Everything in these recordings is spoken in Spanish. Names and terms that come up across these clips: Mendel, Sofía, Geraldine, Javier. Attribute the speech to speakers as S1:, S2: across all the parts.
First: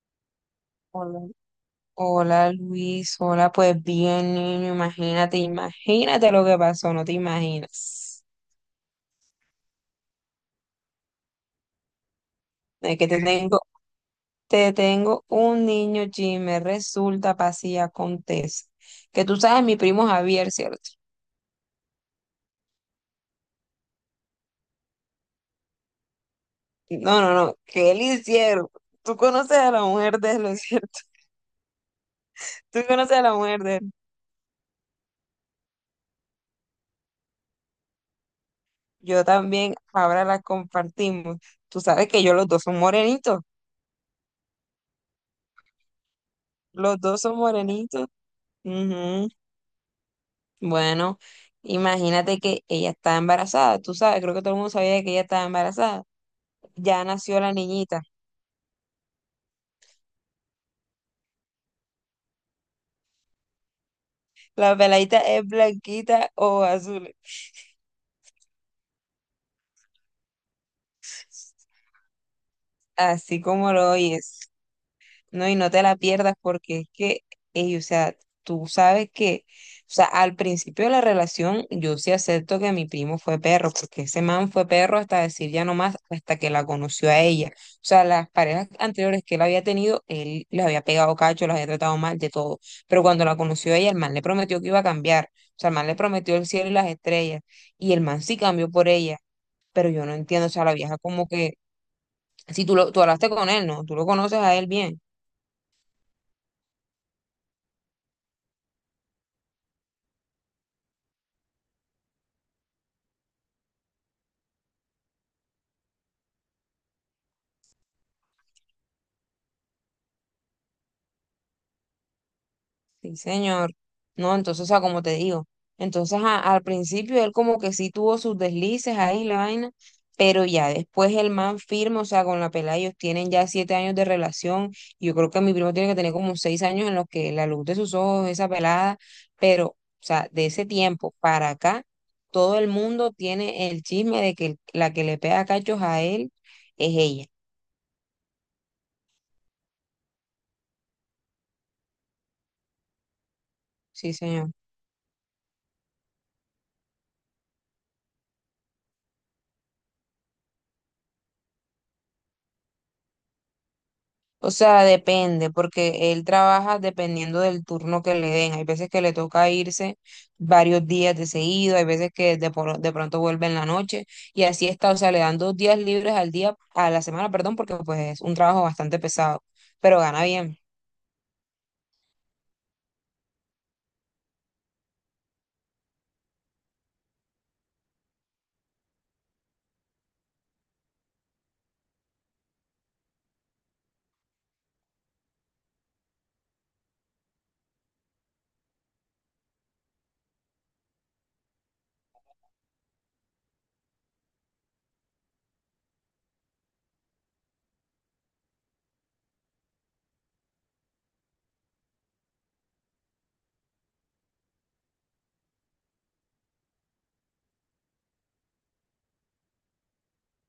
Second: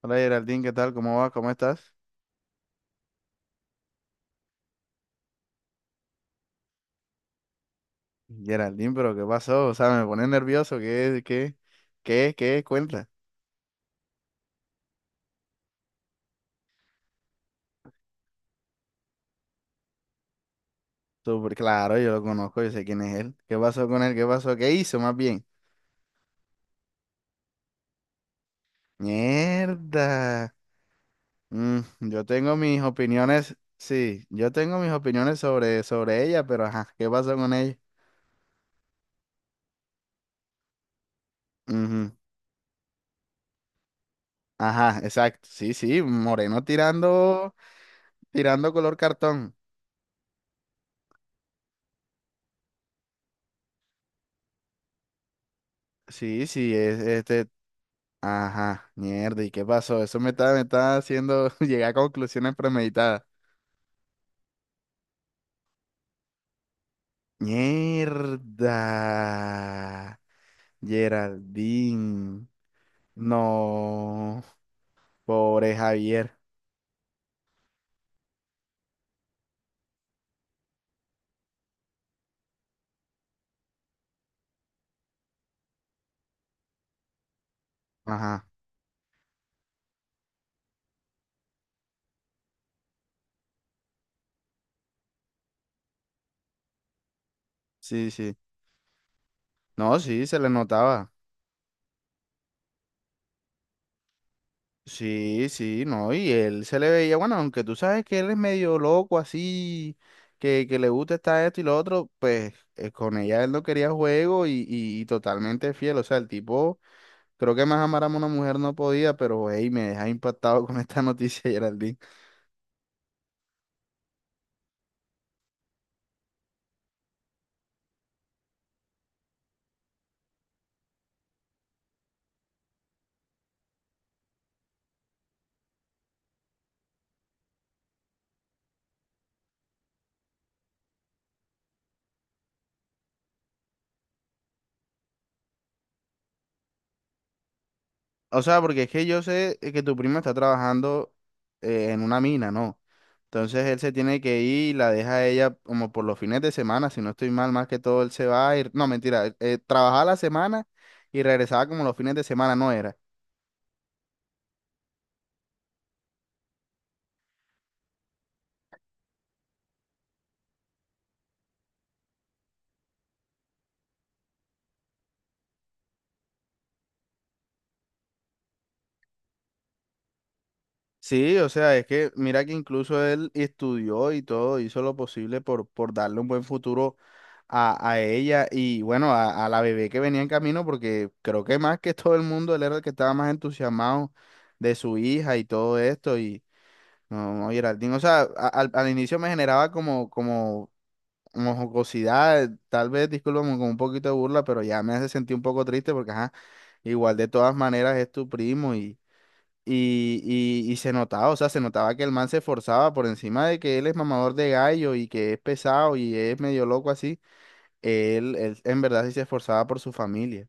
S1: Hola, Geraldine, ¿qué tal? ¿Cómo
S2: Hola,
S1: vas? ¿Cómo estás?
S2: hola, Luis, hola, pues bien, niño, imagínate, imagínate lo que pasó, no te imaginas.
S1: Geraldine, pero ¿qué pasó? O sea, me pone nervioso. ¿Qué
S2: Es que
S1: cuenta?
S2: te tengo, te tengo un niño chisme, resulta, pasa y acontece. Que tú sabes, mi primo Javier, ¿cierto?
S1: Súper claro, yo lo conozco, yo sé quién es él. ¿Qué pasó con él? ¿Qué pasó? ¿Qué hizo más bien?
S2: No, no, no, que él hicieron. Tú conoces a la mujer de él, ¿no
S1: Mierda.
S2: es ¿cierto?
S1: Mm, yo tengo mis
S2: Tú conoces a la
S1: opiniones,
S2: mujer de él.
S1: sí, yo tengo mis opiniones sobre ella, pero ajá, ¿qué pasó con ella?
S2: Yo también, ahora la compartimos. Tú sabes
S1: Ujú.
S2: que yo, los dos son morenitos,
S1: Ajá, exacto. Sí, sí, moreno
S2: los dos son
S1: tirando,
S2: morenitos.
S1: tirando color
S2: Ujú.
S1: cartón.
S2: Bueno, imagínate que ella estaba embarazada, tú sabes, creo que todo el mundo sabía que ella estaba embarazada.
S1: Sí, sí, es,
S2: Ya nació
S1: este,
S2: la niñita.
S1: ajá, mierda, ¿y qué pasó? Eso me está haciendo llegar a conclusiones premeditadas.
S2: La peladita es blanquita o azul,
S1: Mierda, Geraldine.
S2: así como lo
S1: No,
S2: oyes. No, y no
S1: pobre
S2: te la pierdas
S1: Javier.
S2: porque es que, ey, o sea, tú sabes que, o sea, al principio de la relación yo sí acepto que mi primo fue perro, porque ese man fue perro hasta decir ya no más, hasta que la conoció a ella. O sea, las
S1: Ajá,
S2: parejas anteriores que él había tenido, él les había pegado cacho, las había tratado mal, de todo. Pero cuando la conoció a ella, el man le prometió que iba a cambiar. O sea, el man le prometió el cielo y las estrellas. Y el
S1: sí,
S2: man
S1: sí.
S2: sí cambió por ella, pero
S1: No,
S2: yo no
S1: sí, se
S2: entiendo, o
S1: le
S2: sea, la vieja
S1: notaba.
S2: como que, si tú, tú hablaste con él, ¿no? Tú lo conoces a él bien.
S1: Sí, sí, no, y él se le veía, bueno, aunque tú sabes que él es medio loco así, que le gusta esto y lo otro, pues con ella él no quería juego y totalmente fiel, o sea, el tipo... Creo que más amar a una mujer no podía, pero hey, me deja impactado con esta noticia, Geraldine.
S2: Sí, señor. No, entonces, o sea, como te digo, entonces al principio él como que sí tuvo sus deslices ahí, la vaina, pero ya después el man firme, o sea, con la pelada ellos tienen ya 7 años de relación, y yo creo que mi primo tiene que tener como 6 años en los que la luz de sus ojos, esa pelada, pero, o sea, de ese tiempo para acá, todo el mundo tiene el chisme de que la que le pega cachos a él es ella.
S1: O sea, porque es que yo sé que tu primo está trabajando en una mina, ¿no? Entonces él se
S2: Sí,
S1: tiene que
S2: señor.
S1: ir y la deja a ella como por los fines de semana, si no estoy mal, más que todo él se va a ir. No, mentira, él trabajaba la semana y regresaba como los fines de semana, no era.
S2: O sea, depende, porque él trabaja dependiendo del turno que le den. Hay veces que le toca irse varios días de seguido, hay veces que de pronto vuelve en la noche y así está. O sea, le dan 2 días libres al día, a la semana, perdón, porque pues es un trabajo bastante pesado, pero gana bien.
S1: Sí, o sea, es que mira que incluso él estudió y todo, hizo lo posible por darle un buen futuro a ella y bueno, a la bebé que venía en camino, porque creo que más que todo el mundo, él era el que estaba más entusiasmado de su hija y todo esto. Y no, no, Geraldine, o sea, al inicio me generaba como jocosidad, tal vez, discúlpame, con un poquito de burla, pero ya me hace sentir un poco triste porque, ajá, igual de todas maneras es tu primo y. Y se notaba, o sea, se notaba que el man se esforzaba por encima de que él es mamador de gallo y que es pesado y es medio loco así él en verdad sí se esforzaba por su familia.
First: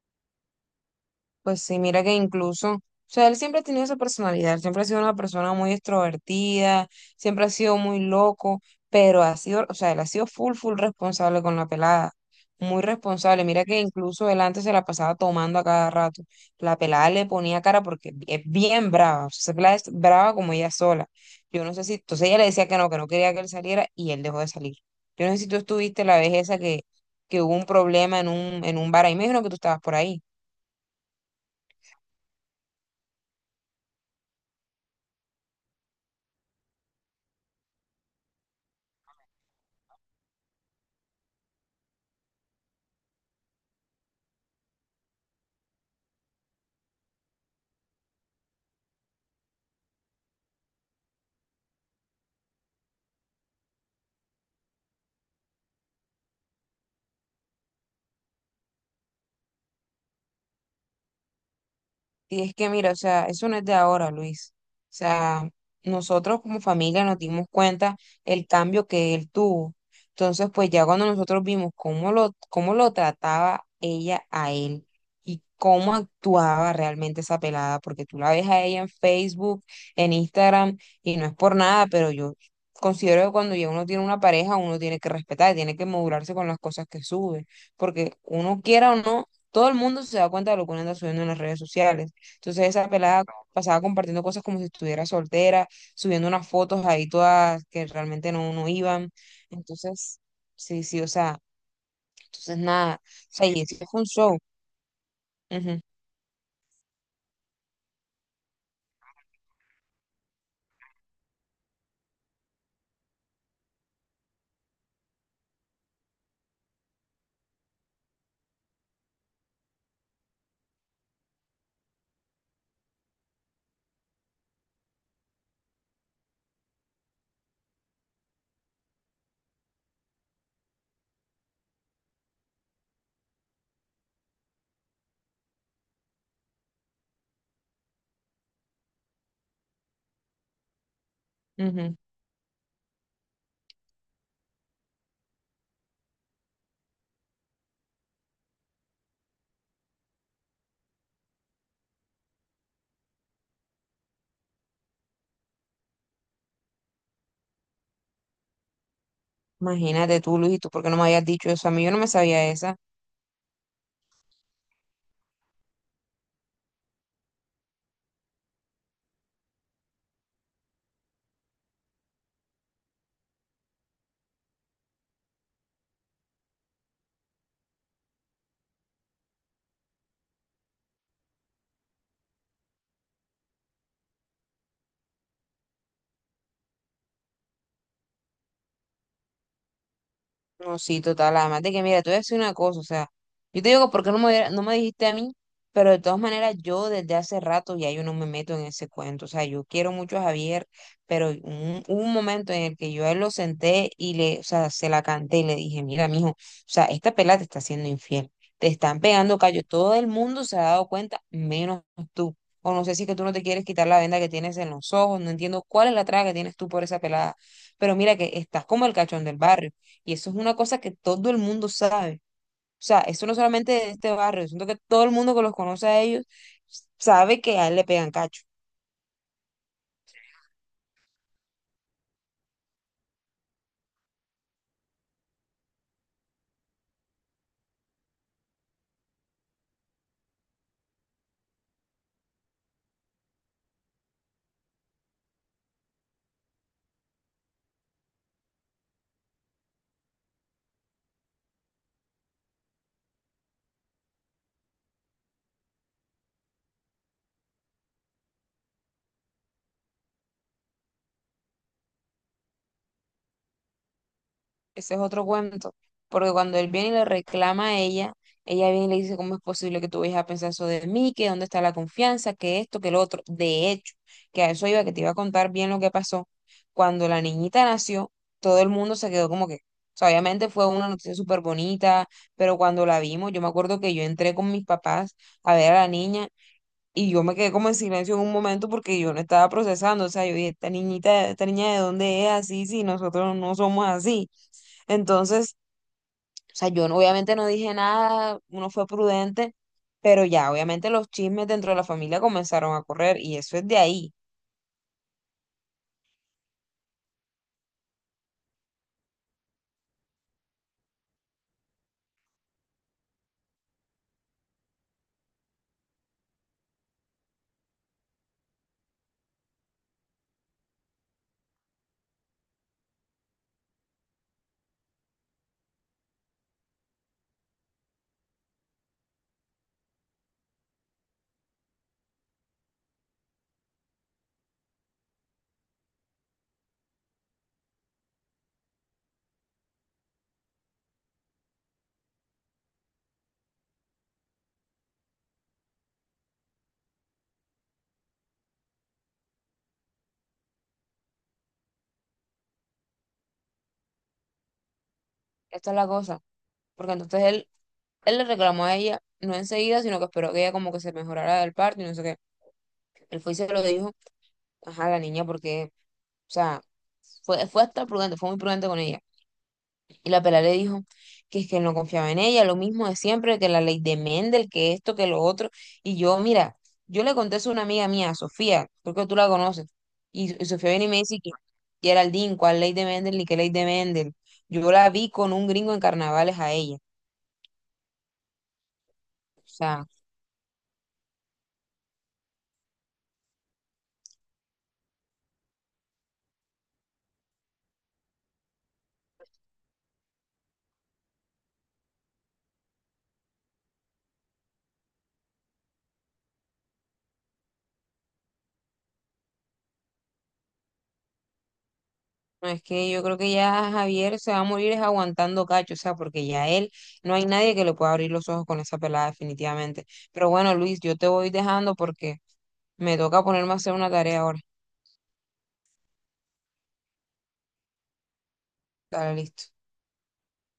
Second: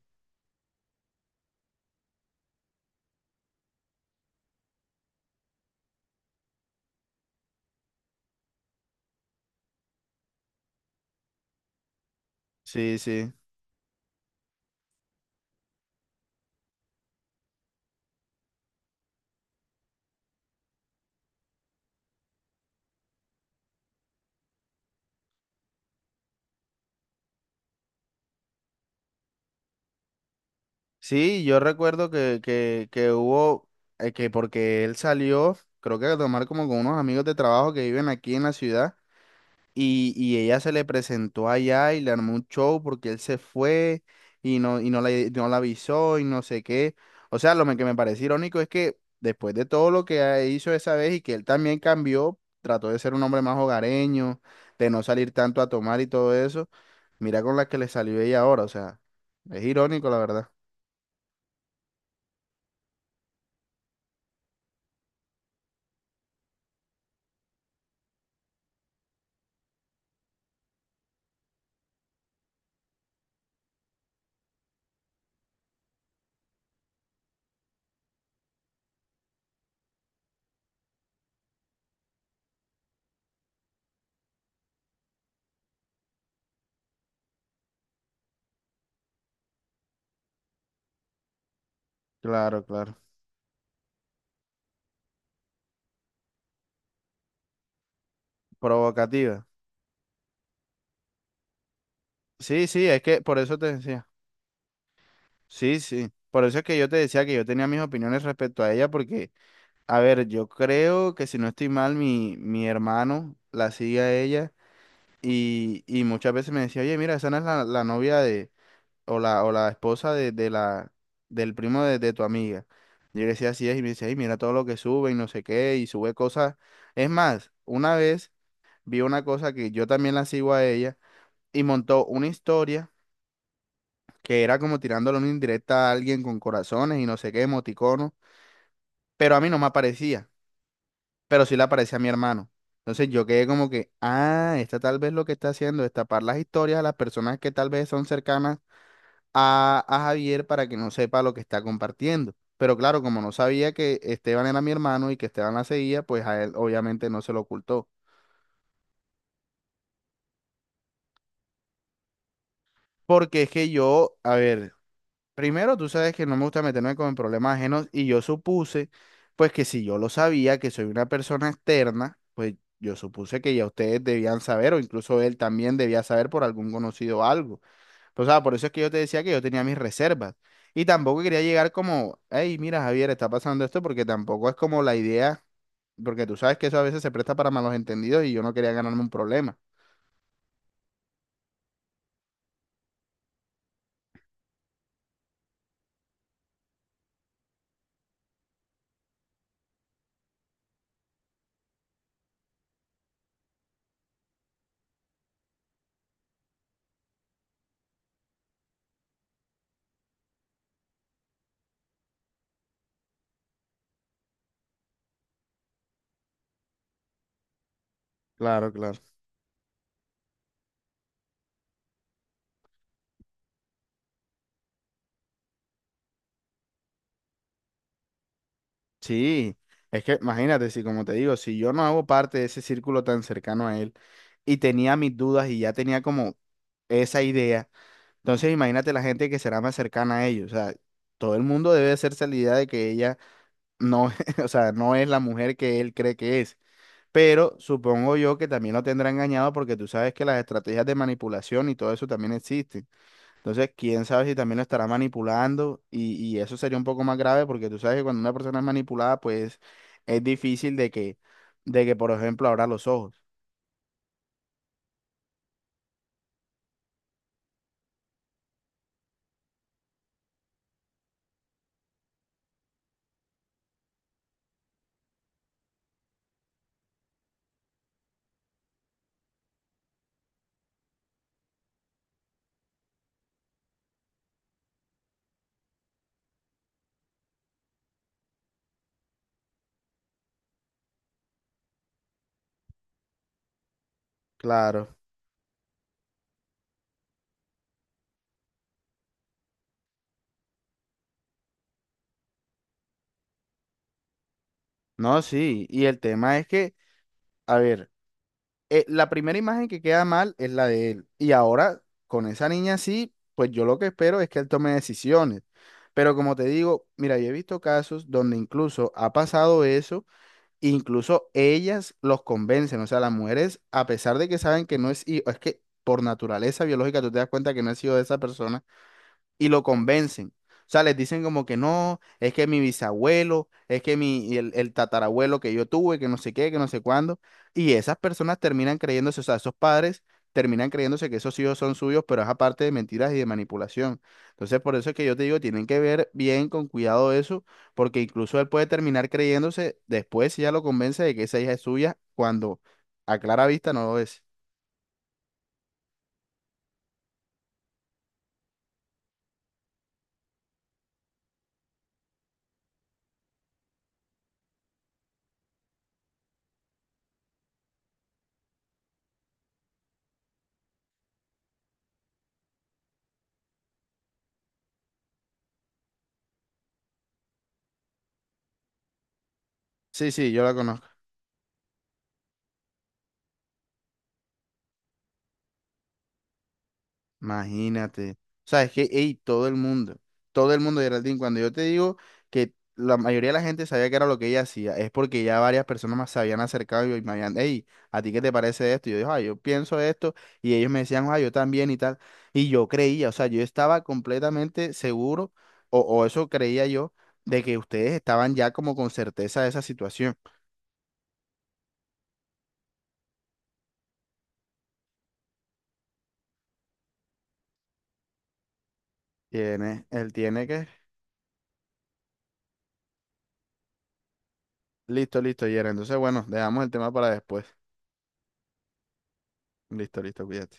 S2: Pues sí, mira que incluso, o sea, él siempre ha tenido esa personalidad, él siempre ha sido una persona muy extrovertida, siempre ha sido muy loco, pero ha sido, o sea, él ha sido full, full responsable con la pelada, muy
S1: Sí, sí.
S2: responsable. Mira que incluso él antes se la pasaba tomando a cada rato. La pelada le ponía cara porque es bien brava, o sea, esa pelada es brava como ella sola. Yo no sé si, entonces ella le decía que no quería que él saliera y él dejó de salir. Yo no sé si tú estuviste la vez esa que hubo un problema en un bar, ahí me dijeron que tú estabas por ahí.
S1: Sí, yo recuerdo que hubo, que porque él salió, creo que a tomar como con unos amigos de trabajo que viven aquí en la ciudad. Y ella se le presentó allá y le armó un show porque él se fue y no, no la avisó y no sé qué. O sea, que me parece irónico es que después de todo lo que hizo esa vez y que él también cambió, trató de ser un hombre más hogareño, de no salir tanto a tomar y todo eso, mira con la que le salió ella ahora. O sea, es irónico, la verdad.
S2: Y es que mira, o sea, eso no es de ahora, Luis. O sea, nosotros como familia nos dimos cuenta el cambio que él tuvo. Entonces, pues ya cuando nosotros vimos cómo lo trataba ella a él y cómo actuaba realmente esa pelada, porque tú la ves a ella en Facebook, en Instagram, y no es por nada, pero yo considero que cuando ya uno tiene una pareja, uno tiene que respetar, tiene que modularse con las cosas que sube, porque uno quiera o no, todo el mundo se da cuenta de lo que uno anda subiendo en las redes sociales.
S1: Claro,
S2: Entonces esa
S1: claro.
S2: pelada pasaba compartiendo cosas como si estuviera soltera, subiendo unas fotos ahí todas que realmente no, no iban.
S1: Provocativa.
S2: Entonces, sí, sí, o sea, entonces
S1: Sí, sí,
S2: nada.
S1: es
S2: O
S1: que por
S2: sea,
S1: eso
S2: y
S1: te
S2: eso fue un
S1: decía.
S2: show.
S1: Sí,
S2: Ujú,
S1: sí. Por eso es que yo te decía que yo tenía mis opiniones respecto a ella porque... A ver, yo creo que si no estoy mal, mi hermano la sigue a ella y muchas veces me decía, oye, mira, esa no es la novia de, o la esposa del primo de tu amiga. Y yo le decía así es y me decía, ay, mira todo lo que sube y no sé qué, y sube cosas. Es más, una vez vi una cosa que yo también la sigo a ella y montó una historia que era como tirándole una indirecta a alguien con corazones y no sé qué, emoticono, pero a mí no me aparecía, pero sí le
S2: ujú.
S1: aparecía a mi hermano. Entonces yo quedé como que, ah, esta tal vez lo que está haciendo es tapar las historias a las personas que tal vez son cercanas a Javier para que no sepa lo que está compartiendo. Pero claro, como no sabía que Esteban era mi hermano y que Esteban la seguía, pues a él obviamente no se lo ocultó.
S2: Imagínate tú, Luis, ¿y tú por qué no me habías dicho eso? A mí yo no me sabía esa.
S1: Porque es que yo, a ver. Primero, tú sabes que no me gusta meterme con problemas ajenos y yo supuse, pues que si yo lo sabía, que soy una persona externa, pues yo supuse que ya ustedes debían saber o incluso él también debía saber por algún conocido algo. Pues, o sea, por eso es que yo te decía que yo tenía mis reservas y tampoco quería llegar como, hey, mira, Javier, está pasando esto porque tampoco es como la idea, porque tú sabes que eso a veces se presta para malos entendidos y yo no quería ganarme un problema.
S2: No, sí, total. Además de que, mira, te voy a decir una cosa, o sea, yo te digo, ¿por qué no me, no me dijiste a mí? Pero de todas maneras, yo desde hace rato ya yo no me meto en ese cuento. O sea, yo quiero mucho a Javier, pero hubo un momento en el que yo a él lo senté y le, o sea, se la canté y le dije, mira, mijo, o sea, esta pelada te está haciendo infiel. Te están pegando callo. Todo el mundo se ha dado cuenta, menos tú. O no sé si es que tú no te quieres quitar la venda que tienes en los ojos. No entiendo cuál es la traga que tienes tú por esa pelada. Pero mira que estás
S1: Claro,
S2: como el
S1: claro.
S2: cachón del barrio. Y eso es una cosa que todo el mundo sabe. O sea, eso no solamente de este barrio, siento que todo el mundo que los conoce a ellos sabe que a él le pegan cacho.
S1: Sí, es que imagínate, si como te digo, si yo no hago parte de ese círculo tan cercano a él y tenía mis dudas y ya tenía como esa idea, entonces imagínate la gente que será más cercana a ellos, o sea, todo el mundo debe hacerse la idea de que ella no, o sea, no es la mujer que él cree que es, pero supongo yo que también lo tendrá engañado porque tú sabes que las estrategias de manipulación y todo eso también existen. Entonces, quién sabe si también lo estará manipulando y eso sería un poco más grave porque tú sabes que cuando una persona es manipulada, pues es difícil de que, por ejemplo, abra los ojos.
S2: Ese es otro cuento. Porque cuando él viene y le reclama a ella, ella viene y le dice, ¿cómo es posible que tú vayas a pensar eso de mí? ¿Que dónde está la confianza? ¿Que esto? ¿Que lo otro? De hecho, que a eso iba, que te iba a contar bien lo que pasó. Cuando la niñita nació, todo el mundo se quedó como que, o sea, obviamente fue una noticia súper bonita, pero cuando la vimos, yo me acuerdo que yo entré con mis papás a ver a la niña. Y yo me quedé como en silencio en un momento porque yo no estaba procesando. O sea, yo dije, esta niñita, esta niña de dónde es así si nosotros no somos así.
S1: Claro.
S2: Entonces, o sea, yo no- obviamente no dije nada, uno fue prudente, pero ya, obviamente los chismes dentro de la familia comenzaron a correr y eso es de ahí.
S1: No, sí. Y el tema es que, a ver, la primera imagen que queda mal es la de él. Y ahora, con esa niña sí, pues yo lo que espero es que él tome decisiones. Pero como te digo, mira, yo he visto casos donde incluso ha pasado eso. Incluso ellas los convencen, o sea, las mujeres, a pesar de que saben que no es hijo, es que por naturaleza biológica tú te das cuenta que no es hijo de esa persona y lo convencen. O sea, les dicen como que no, es que mi bisabuelo, es que mi, el tatarabuelo que yo tuve, que no sé qué, que no sé cuándo. Y esas personas terminan creyéndose, o sea, esos padres terminan creyéndose que esos hijos son suyos, pero es aparte de mentiras y de manipulación. Entonces, por eso es que yo te digo, tienen que ver bien con cuidado eso, porque incluso él puede terminar creyéndose después si ya lo convence de que esa hija es suya, cuando a clara vista no lo es.
S2: Esta es la cosa. Porque entonces él le reclamó a ella, no enseguida, sino que esperó que ella como que se mejorara del parto y no sé qué. Él fue y se lo dijo, ajá, la niña, porque, o sea, fue hasta prudente, fue muy prudente con ella. Y la pela le dijo que es que no confiaba en ella, lo mismo de siempre, que la ley de Mendel, que esto, que lo otro. Y yo, mira, yo le conté eso a una amiga mía, Sofía, creo que tú la conoces.
S1: Sí, sí,
S2: Y,
S1: yo
S2: y
S1: la
S2: Sofía viene
S1: conozco.
S2: y me dice que Geraldine, ¿cuál ley de Mendel ni qué ley de Mendel? Yo la vi con un gringo en carnavales a ella.
S1: Imagínate. O sea, es que, ey,
S2: O sea,
S1: todo el mundo, Geraldine, cuando yo te digo que la mayoría de la gente sabía que era lo que ella hacía, es porque ya varias personas más se habían acercado y me habían, hey, ¿a ti qué te parece esto? Y yo digo, ah, yo pienso esto, y ellos me decían, ah, yo también y tal. Y yo creía, o sea, yo estaba completamente seguro, o eso creía yo, de que ustedes estaban ya como con certeza de esa situación.
S2: no es que yo creo que ya Javier se va a morir es aguantando cacho, o sea, porque ya él, no hay nadie que le pueda abrir los ojos con esa pelada
S1: Tiene,
S2: definitivamente.
S1: él
S2: Pero
S1: tiene
S2: bueno,
S1: que.
S2: Luis, yo te voy dejando porque me toca ponerme a hacer una tarea ahora.
S1: Listo, listo, Yera. Entonces, bueno, dejamos el tema para después.
S2: Dale, listo.
S1: Listo, listo, cuídate.